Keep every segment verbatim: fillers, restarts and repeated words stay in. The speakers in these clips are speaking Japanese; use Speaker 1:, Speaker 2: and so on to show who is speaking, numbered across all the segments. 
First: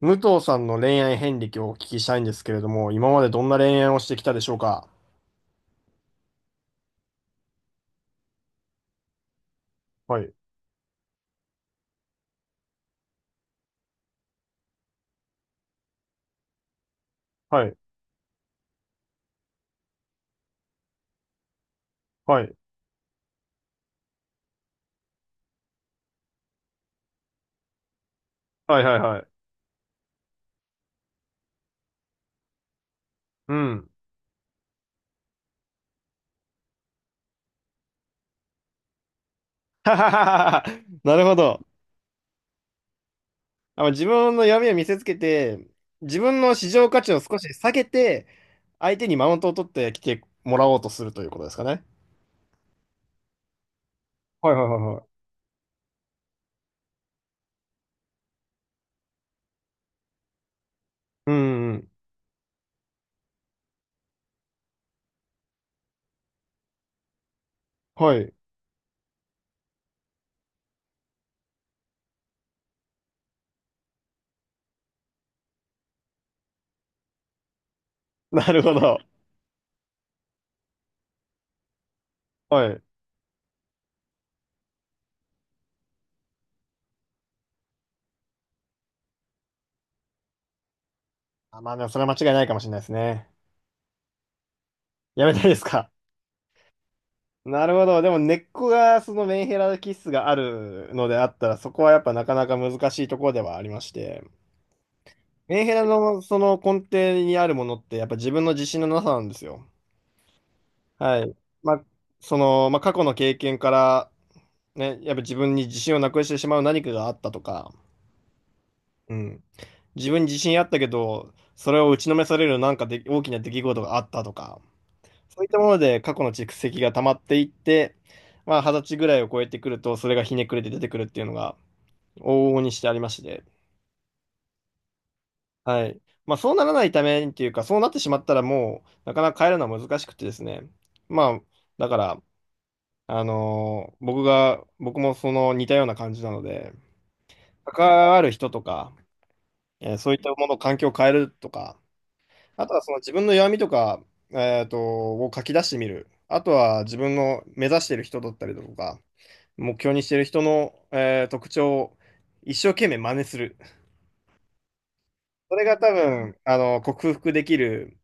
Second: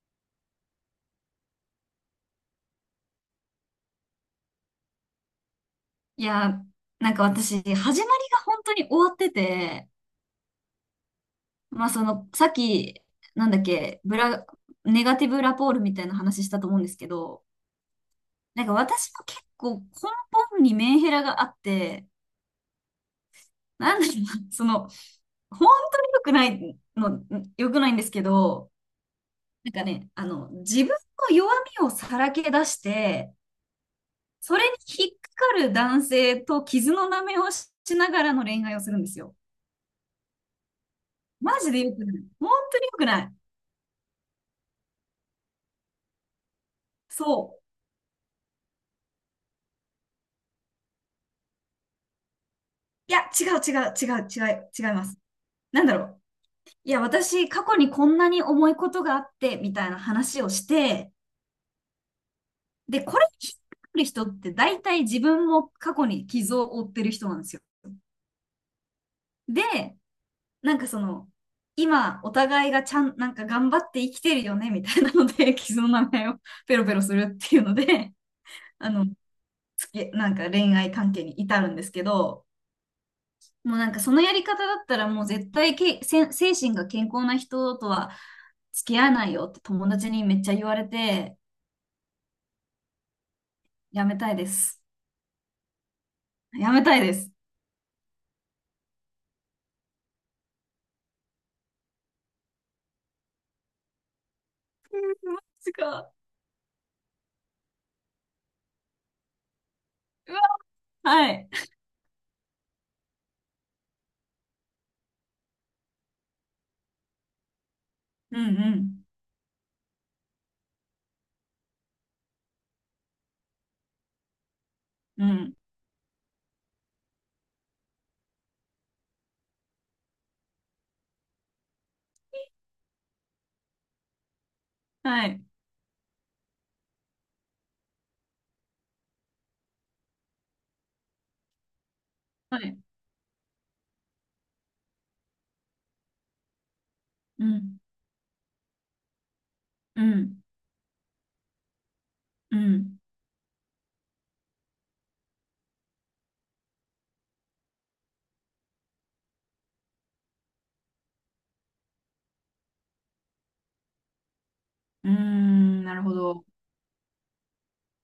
Speaker 1: 武藤さんの恋愛遍歴をお聞きしたいんですけれども、今までどんな恋愛をしてきたでしょうか？
Speaker 2: いや、なんか私、始まりが本当に終わってて、
Speaker 1: はい、
Speaker 2: まあその、さっき、なんだっけ、ブラ、ネガティブラポールみたいな話したと思うんですけど、
Speaker 1: はい、
Speaker 2: なんか私も結構根本にメンヘラがあって、
Speaker 1: はい、
Speaker 2: なんだろうな、その、本当に良くないの、良くないんですけど、
Speaker 1: はい、はい、はい。
Speaker 2: なんかね、あの、自分の弱みをさらけ出して、
Speaker 1: うん。
Speaker 2: それに引っかかる男性と傷の舐めをしながらの恋愛をするんですよ。
Speaker 1: はははは。なるほ
Speaker 2: マ
Speaker 1: ど。
Speaker 2: ジで良くない。本当に良くない。
Speaker 1: あ、自分の闇を見せつけて、自分の市場価値を少し
Speaker 2: そう。
Speaker 1: 下げて、相手にマウントを取ってきてもらおうとするということですかね？
Speaker 2: いや、違う違う違う違
Speaker 1: はい、はい、
Speaker 2: う
Speaker 1: はい、
Speaker 2: 違い
Speaker 1: は
Speaker 2: ます。
Speaker 1: い。
Speaker 2: なんだろう。いや、私、過去にこんなに重いことがあって、みたいな話をして、
Speaker 1: うん、うん。
Speaker 2: で、これ聞くる人って大体自分も過去に傷を負ってる人なんですよ。
Speaker 1: はい。
Speaker 2: で、なんかその、今、お互いがちゃん、なんか頑張って生きてるよね、みたいなので、傷の名前を ペロペロするっていうので、
Speaker 1: なるほ
Speaker 2: あ
Speaker 1: ど。
Speaker 2: の、つけ、なんか恋愛関係に至るんですけど、
Speaker 1: はい。
Speaker 2: もうなんかそのやり方だったらもう絶対け、せ、精神が健康な人とは付き合わないよって友達にめっちゃ言われて、
Speaker 1: あ、まあ、でもそれは間違いないかもしれないですね。
Speaker 2: やめたいです。
Speaker 1: やめたいですか？
Speaker 2: やめたいです。
Speaker 1: なるほど。でも根っこがそのメンヘラ気質があるのであったら、そこはやっぱなかなか難しいところではありまして、メン
Speaker 2: す
Speaker 1: ヘラ
Speaker 2: ごい。う
Speaker 1: のその根底にあるものってやっぱ自分の自信のなさなんですよ。
Speaker 2: わ、
Speaker 1: は
Speaker 2: は
Speaker 1: い。
Speaker 2: い。
Speaker 1: まあ、その、まあ、過去の経験から、ね、やっぱ自分に自信をなくしてしまう何かがあったとか、
Speaker 2: うん
Speaker 1: うん。自分に自信あったけど、それを打ちのめされるなんかで大きな出来事があったとか、
Speaker 2: うん。う
Speaker 1: そういっ
Speaker 2: ん。
Speaker 1: たもので過去の蓄積が溜まっていって、まあ、二十歳ぐらいを超えてくると、それがひねくれて出てくるっていうのが、往々にしてありまして、
Speaker 2: はい。
Speaker 1: はい。まあ、そうならないためにっていうか、そうなってしまったらもう、なかなか変えるのは難しくてですね。まあ、だから、
Speaker 2: はい。
Speaker 1: あのー僕が、僕もその似たような感じなので、
Speaker 2: うん。
Speaker 1: 関わる人とか、えー
Speaker 2: う
Speaker 1: そういった
Speaker 2: ん。
Speaker 1: もの、環境を変えるとか、
Speaker 2: う
Speaker 1: あとはその
Speaker 2: ん。
Speaker 1: 自分の弱みとか、えっと、を書き出してみる。あとは自分の目指している人だったりだとか、目標にしてる人の、えー特徴を一生懸命真似する。
Speaker 2: うー
Speaker 1: それが
Speaker 2: ん。
Speaker 1: 多
Speaker 2: なるほ
Speaker 1: 分、
Speaker 2: ど。
Speaker 1: あの、克服できる、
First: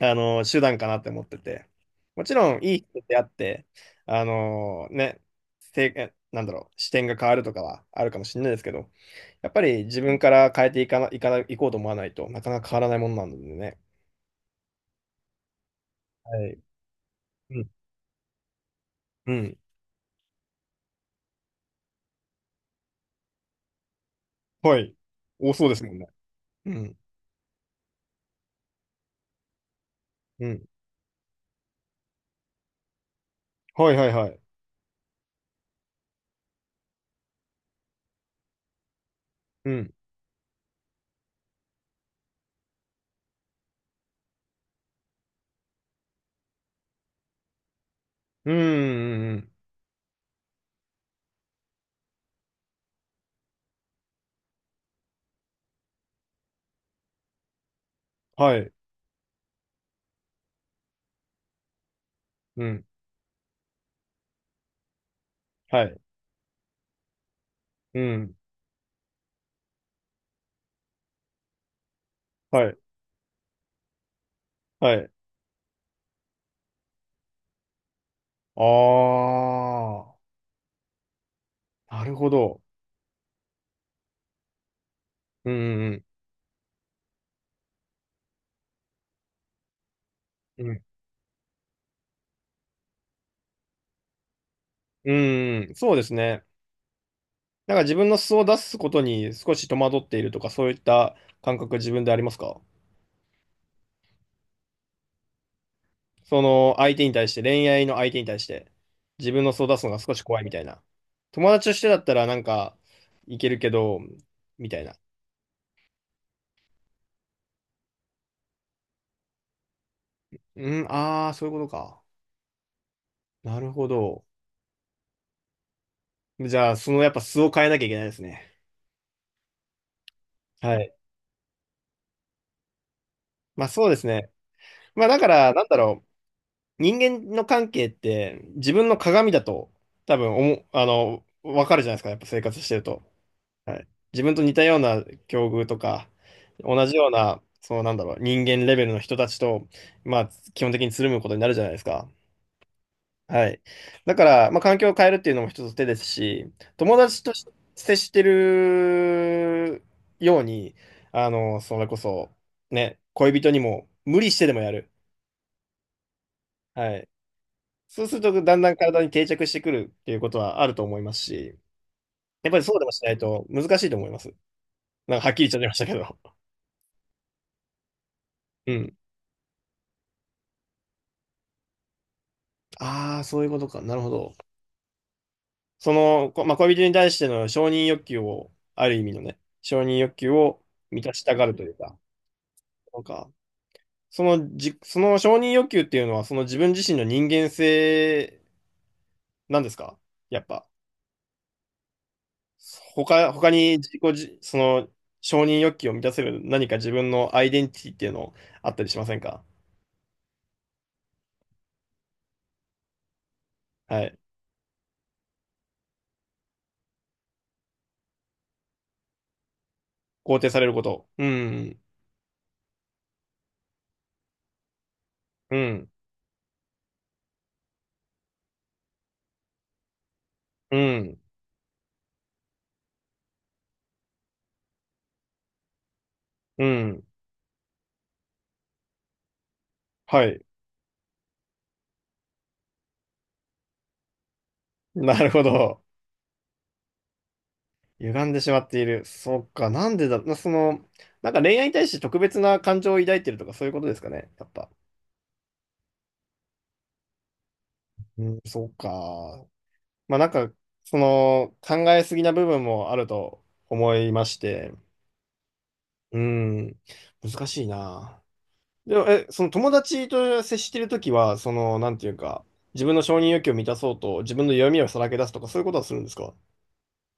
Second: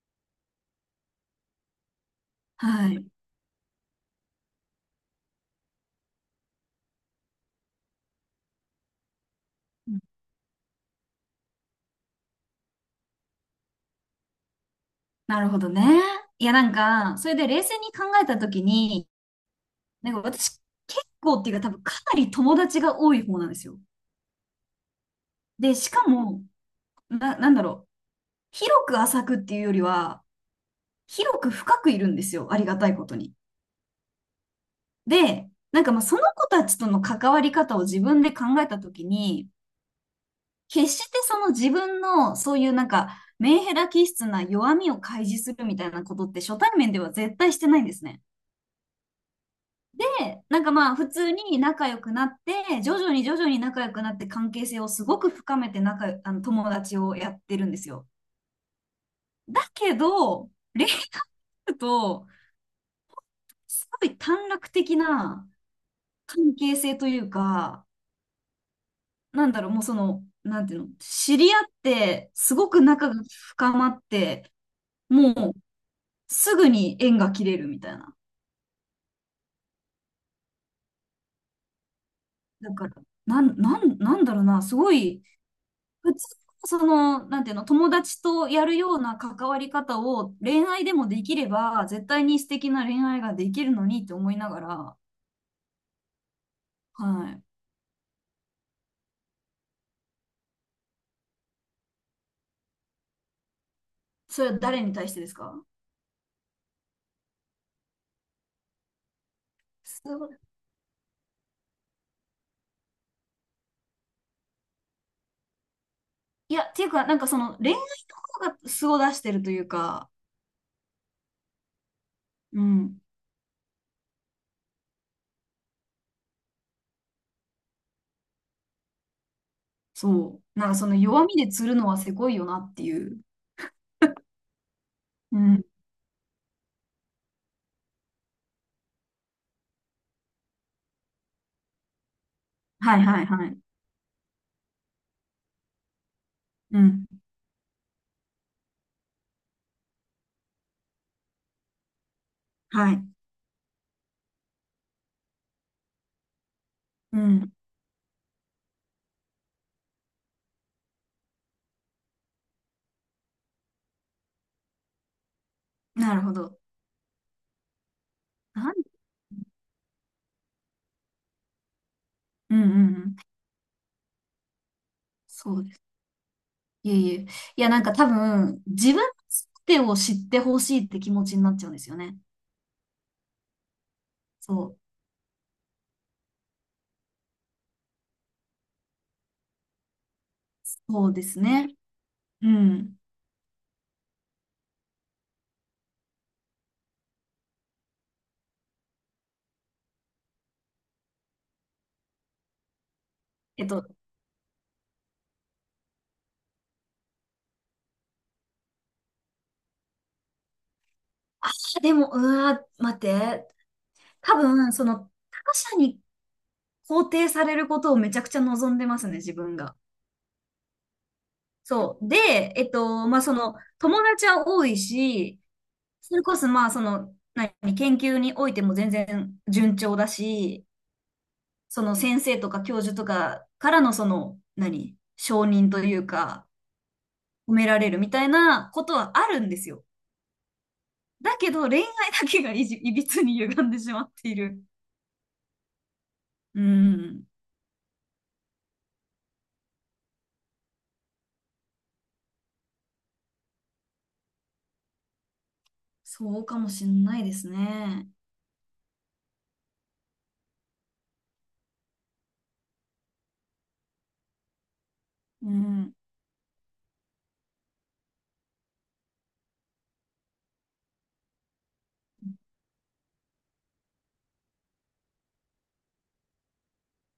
Speaker 1: あの、手段かなって思ってて。もちろん、いい
Speaker 2: はい。
Speaker 1: 人っ
Speaker 2: う
Speaker 1: てあって、あの、ね、せい、えなんだろう、視点が変わるとかはあるかもしれないですけど、やっぱり自
Speaker 2: ん。
Speaker 1: 分から変えていかな、いかな、いこうと思わないとなかなか変わらないものなのでね。
Speaker 2: なるほどね。い
Speaker 1: は
Speaker 2: や、
Speaker 1: い。
Speaker 2: なんか、それで
Speaker 1: う
Speaker 2: 冷
Speaker 1: ん。
Speaker 2: 静に考えたときに、
Speaker 1: うん。
Speaker 2: なんか私、結構っていうか多分かなり友達が多い方なんですよ。
Speaker 1: はい。多そう
Speaker 2: で、
Speaker 1: です
Speaker 2: し
Speaker 1: もんね。
Speaker 2: かも、
Speaker 1: うん。
Speaker 2: な、なんだろう。広く浅くっていうよりは、
Speaker 1: うん。
Speaker 2: 広く深くいるんですよ。ありがたいことに。
Speaker 1: はいはいはい。
Speaker 2: で、なんかまあその子たちとの関わり方を自分で考えたときに、
Speaker 1: うん。
Speaker 2: 決してその自分のそういうなんかメンヘラ気質な弱みを開示するみたいなことって初対面では絶対してないんですね。
Speaker 1: うん。うんうん
Speaker 2: で、なんかまあ普通に仲良くなって、徐々に徐々に仲良くなって関係性をすごく深めて仲、あの友達をやってるんですよ。
Speaker 1: はい。
Speaker 2: だけど、恋愛と、
Speaker 1: うん。
Speaker 2: すごい短絡的な
Speaker 1: はい。
Speaker 2: 関係性というか、
Speaker 1: うん。
Speaker 2: なんだろう、もうその、なんていうの、知り合って、すご
Speaker 1: はい。
Speaker 2: く仲が深まって、
Speaker 1: はい。
Speaker 2: もうすぐに縁が切れるみたいな。
Speaker 1: ああ、なるほど。
Speaker 2: だから、なん、なん、なんだろうな、すごい、
Speaker 1: うんうん
Speaker 2: 普通のその、なんていうの、友達とやるような関わり方を
Speaker 1: う
Speaker 2: 恋
Speaker 1: ん。
Speaker 2: 愛でもできれば、絶対に素敵な恋愛ができるのにって思いながら、
Speaker 1: うん。うん、そうですね。
Speaker 2: はい。
Speaker 1: なんか自分の素を出すことに少し戸惑っているとか、そういった感覚自分でありますか？
Speaker 2: それは誰に対してですか？
Speaker 1: その相手に対して、恋愛の相手に対して、自分の素を出すのが少し怖いみ
Speaker 2: す
Speaker 1: たいな。友達としてだったらなんか、いけるけど、みたいな。
Speaker 2: いや、っていうか、なんかその恋愛とかが素を出してるというか、
Speaker 1: うん、ああ、そういうことか。
Speaker 2: うん、
Speaker 1: なるほど。じゃあ、そのやっぱ素を変えなきゃいけないですね。
Speaker 2: そう。なん
Speaker 1: は
Speaker 2: かそ
Speaker 1: い。
Speaker 2: の弱みで釣るのはせこいよなっていう。
Speaker 1: まあそうですね。まあだか
Speaker 2: う
Speaker 1: ら、な
Speaker 2: ん。
Speaker 1: んだろう。人間の関係って自分の鏡だと多分おも、あの、わかるじゃないですか、やっぱ生活してる
Speaker 2: は
Speaker 1: と。
Speaker 2: いはいはい。
Speaker 1: はい。自分と似たような境遇とか、
Speaker 2: う
Speaker 1: 同じ
Speaker 2: ん。
Speaker 1: ような、そのなんだろう、人間レベルの人たちと、まあ、基本的につるむことになるじゃないですか。
Speaker 2: はい。
Speaker 1: はい。だから、まあ、環境を変えるっていうのも一つ手ですし、友
Speaker 2: う
Speaker 1: 達とし
Speaker 2: ん。
Speaker 1: 接してるように、あの、それこそ、ね、恋人にも無理してでもやる。
Speaker 2: なるほど。
Speaker 1: はい。そうすると、だん
Speaker 2: な
Speaker 1: だ
Speaker 2: ん、
Speaker 1: ん体に定着してくるっていうことはあると思いますし、やっ
Speaker 2: う
Speaker 1: ぱ
Speaker 2: ん
Speaker 1: り
Speaker 2: うん
Speaker 1: そうでも
Speaker 2: う
Speaker 1: しな
Speaker 2: ん。
Speaker 1: いと難しいと思います。なんかはっきり言っ
Speaker 2: そ
Speaker 1: ちゃ
Speaker 2: う
Speaker 1: い
Speaker 2: で
Speaker 1: まし
Speaker 2: す。
Speaker 1: たけど。
Speaker 2: いえいえ。いや、なんか多分、
Speaker 1: う
Speaker 2: 自
Speaker 1: ん。
Speaker 2: 分の全てを知ってほしいって気持ちになっちゃうんですよね。
Speaker 1: ああ、そういうことか。なるほど。
Speaker 2: そう。
Speaker 1: その、こまあ、恋人に対しての承認欲求を、ある意味のね、承認欲求を満
Speaker 2: そう
Speaker 1: たし
Speaker 2: で
Speaker 1: た
Speaker 2: す
Speaker 1: がるという
Speaker 2: ね。
Speaker 1: か、
Speaker 2: うん。
Speaker 1: なんか、そのじ、その承認欲求っていうのは、その自分自身の人間性なんですか？やっぱ。他、他
Speaker 2: えっ
Speaker 1: に
Speaker 2: と、
Speaker 1: 自己じ、その承認欲求を満たせる何か自分のアイデンティティっていうのあったりしませんか？
Speaker 2: あー、でも、うわー、待って。
Speaker 1: はい。
Speaker 2: 多分、その、他者に肯定されることをめちゃくちゃ望んでますね、自分が。
Speaker 1: 肯定されること。うん、
Speaker 2: そう。で、えっと、まあ、その、友達は多いし、
Speaker 1: うん、
Speaker 2: それこそ、まあ、その、何、研究においても全然順調だし、
Speaker 1: うん、
Speaker 2: その先生とか教授とかからのその、何、承認というか、
Speaker 1: うん。
Speaker 2: 褒められるみたいなことはあるんですよ。
Speaker 1: はい。
Speaker 2: だけど、恋愛だけがいじ、いびつに歪んでしまっている。
Speaker 1: なるほど。
Speaker 2: うん。
Speaker 1: 歪んでしまっている。そっか、なんでだ、なその、なんか恋愛に対して特別な感情を抱いてるとかそういうことですかね、やっぱ。
Speaker 2: そうかもしんないですね。
Speaker 1: うん、そうか。まあなんか、その、考えすぎな部分もあると思いまして、
Speaker 2: うん。
Speaker 1: うん、難しいな。でも、え、その友達と接してるときは、その、なんていうか、自分の承認欲求を満たそうと、自分の弱みをさらけ出すとか、そういうことはするんですか？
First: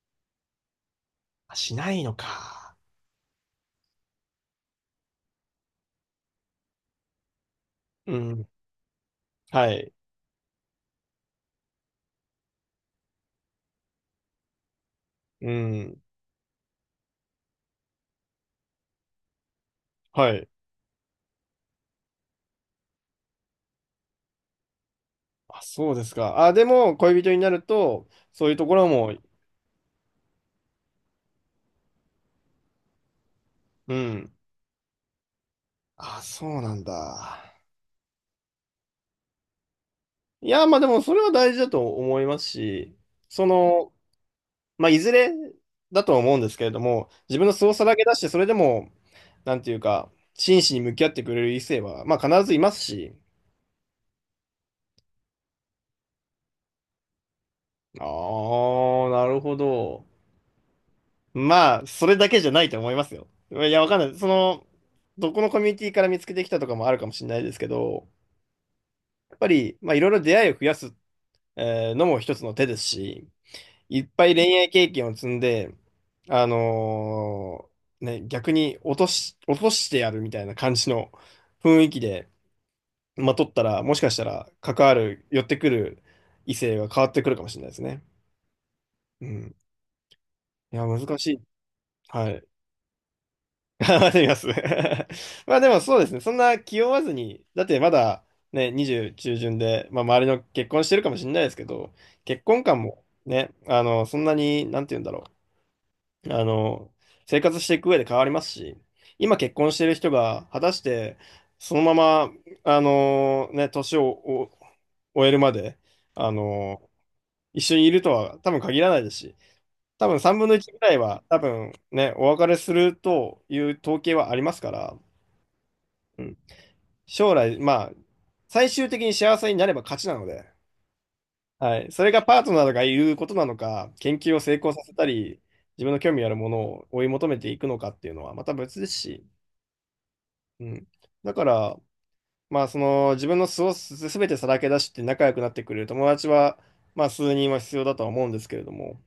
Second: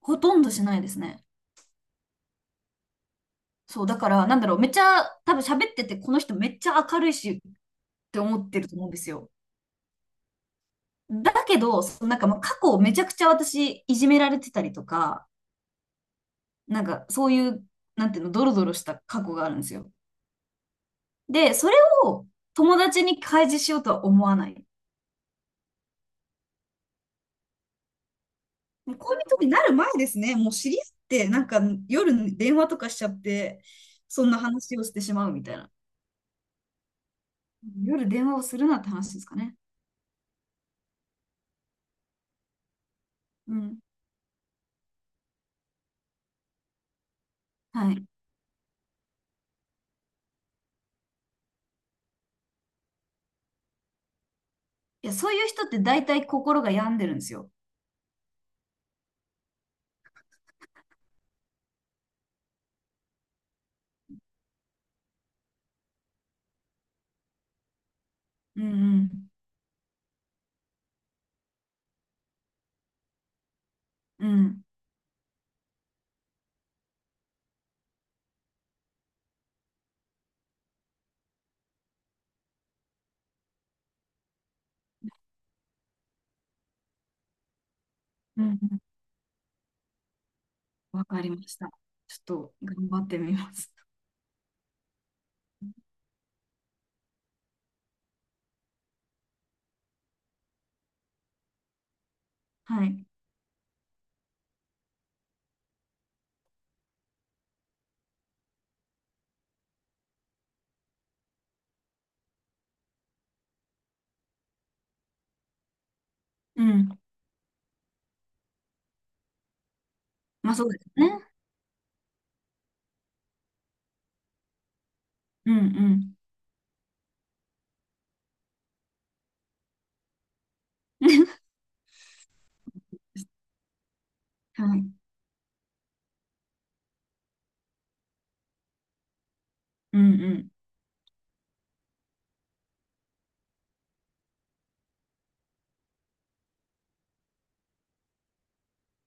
Speaker 2: ほとんどしないですね。
Speaker 1: あ、しないのか。
Speaker 2: そう、だから、なんだろう、めっちゃ、多分喋ってて、この人めっちゃ明るいしっ
Speaker 1: う
Speaker 2: て思
Speaker 1: ん。
Speaker 2: ってると思うんですよ。
Speaker 1: はい。
Speaker 2: だけど、そのなんか、まあ、過去めちゃくちゃ私、いじめられてたりとか、
Speaker 1: うん。
Speaker 2: なんか、そういう、なんていうの、ドロドロした過去があるんですよ。
Speaker 1: はい。
Speaker 2: で、それを友達に開示しようとは思わない。
Speaker 1: あ、そうですか。あ、でも、恋人になると、そういうところ
Speaker 2: もう
Speaker 1: も、
Speaker 2: 恋人になる前ですね、もう知り合って、なんか夜電話とかしちゃって、
Speaker 1: う
Speaker 2: そん
Speaker 1: ん。
Speaker 2: な話をしてしまうみたいな。
Speaker 1: あ、そうなんだ。
Speaker 2: 夜電話をするなって話ですかね。
Speaker 1: いや、まあでも、それは大事だと思いますし、そ
Speaker 2: うん。
Speaker 1: の、まあ、いずれだとは思うんですけれども、自分の素をさ
Speaker 2: はい。
Speaker 1: らけ
Speaker 2: い
Speaker 1: 出して、それでも、なんていうか、真摯に向き合ってくれる異性は、まあ、必ずいますし。
Speaker 2: や、そういう人って大体心が病んでるんですよ。
Speaker 1: ああ、なるほど。まあ、それだけじゃないと思いますよ。いや、わかんない。その、どこのコミュニティから見つけてきたとかもあるかもしれないですけど、
Speaker 2: うんうん。
Speaker 1: やっぱり、まあ、いろいろ出会いを増やす、えーのも一つの手ですし、いっぱ
Speaker 2: う
Speaker 1: い恋
Speaker 2: ん。
Speaker 1: 愛経験を積んで、あのーね、逆に落とし、落としてやるみたいな感じの雰囲気で、まとったら、もしかしたら、関わる、寄ってくる異性が変わってくるかもしれないですね。
Speaker 2: うんうん。
Speaker 1: うん。いや、
Speaker 2: わ
Speaker 1: 難
Speaker 2: か
Speaker 1: し
Speaker 2: りま
Speaker 1: い。
Speaker 2: した。ちょっ
Speaker 1: はい。
Speaker 2: と頑張ってみます。
Speaker 1: 頑張ってみます。まあでもそうですね。そんな気負わずに、だってまだね、にじゅう中旬で、まあ周りの結婚してるかもしれないですけど、結婚観
Speaker 2: は
Speaker 1: も
Speaker 2: い。
Speaker 1: ね、あの、そんなに、なんて言うんだろう。あの、生活していく上で変わりますし、今結婚してる人が果たしてそのまま、あの、ね、年をお終えるまで、あ
Speaker 2: う
Speaker 1: の、
Speaker 2: ん。
Speaker 1: 一緒にいるとは多分限らないですし、多分さんぶん
Speaker 2: ま
Speaker 1: の
Speaker 2: あそ
Speaker 1: いち
Speaker 2: う
Speaker 1: ぐ
Speaker 2: です
Speaker 1: らいは
Speaker 2: ね。
Speaker 1: 多分ね、お別れするという統計はありますから、
Speaker 2: うんうん。
Speaker 1: うん、将来、まあ、最終的に幸せになれば勝ちなので、はい。それがパートナーが言うことなのか、研究を成
Speaker 2: は
Speaker 1: 功さ
Speaker 2: い。
Speaker 1: せたり、自分の興味あるものを追い求めていくのかっていうのはまた別ですし、
Speaker 2: うんうん。
Speaker 1: うん。だから、まあ、その、自分の素をすべてさらけ出して仲良くなってくれる友達は、まあ、数人は必要だとは思うんですけれども、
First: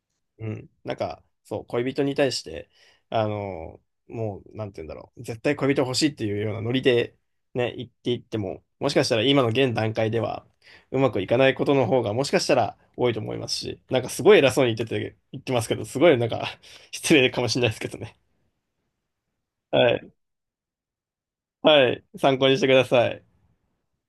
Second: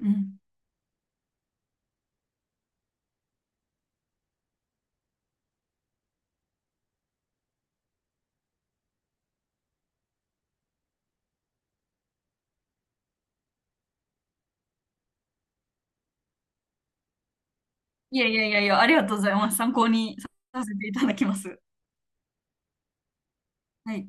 Speaker 2: うん。
Speaker 1: うん。なんか、そう、恋人に対して、あの、もう、なんて言うんだろう。絶対恋人欲しいっていうようなノリで、ね、言っていっても、もしかしたら今の現段階では、うまくいかないことの方が、もしかしたら多いと思いますし、なんかすごい偉そうに言ってて、言ってますけど、すごいなんか、失礼かもしれないですけどね。
Speaker 2: いやいやいやいや、ありがとうございます。参考
Speaker 1: はい。
Speaker 2: にさせていただきます。
Speaker 1: はい。参考にしてください。
Speaker 2: はい。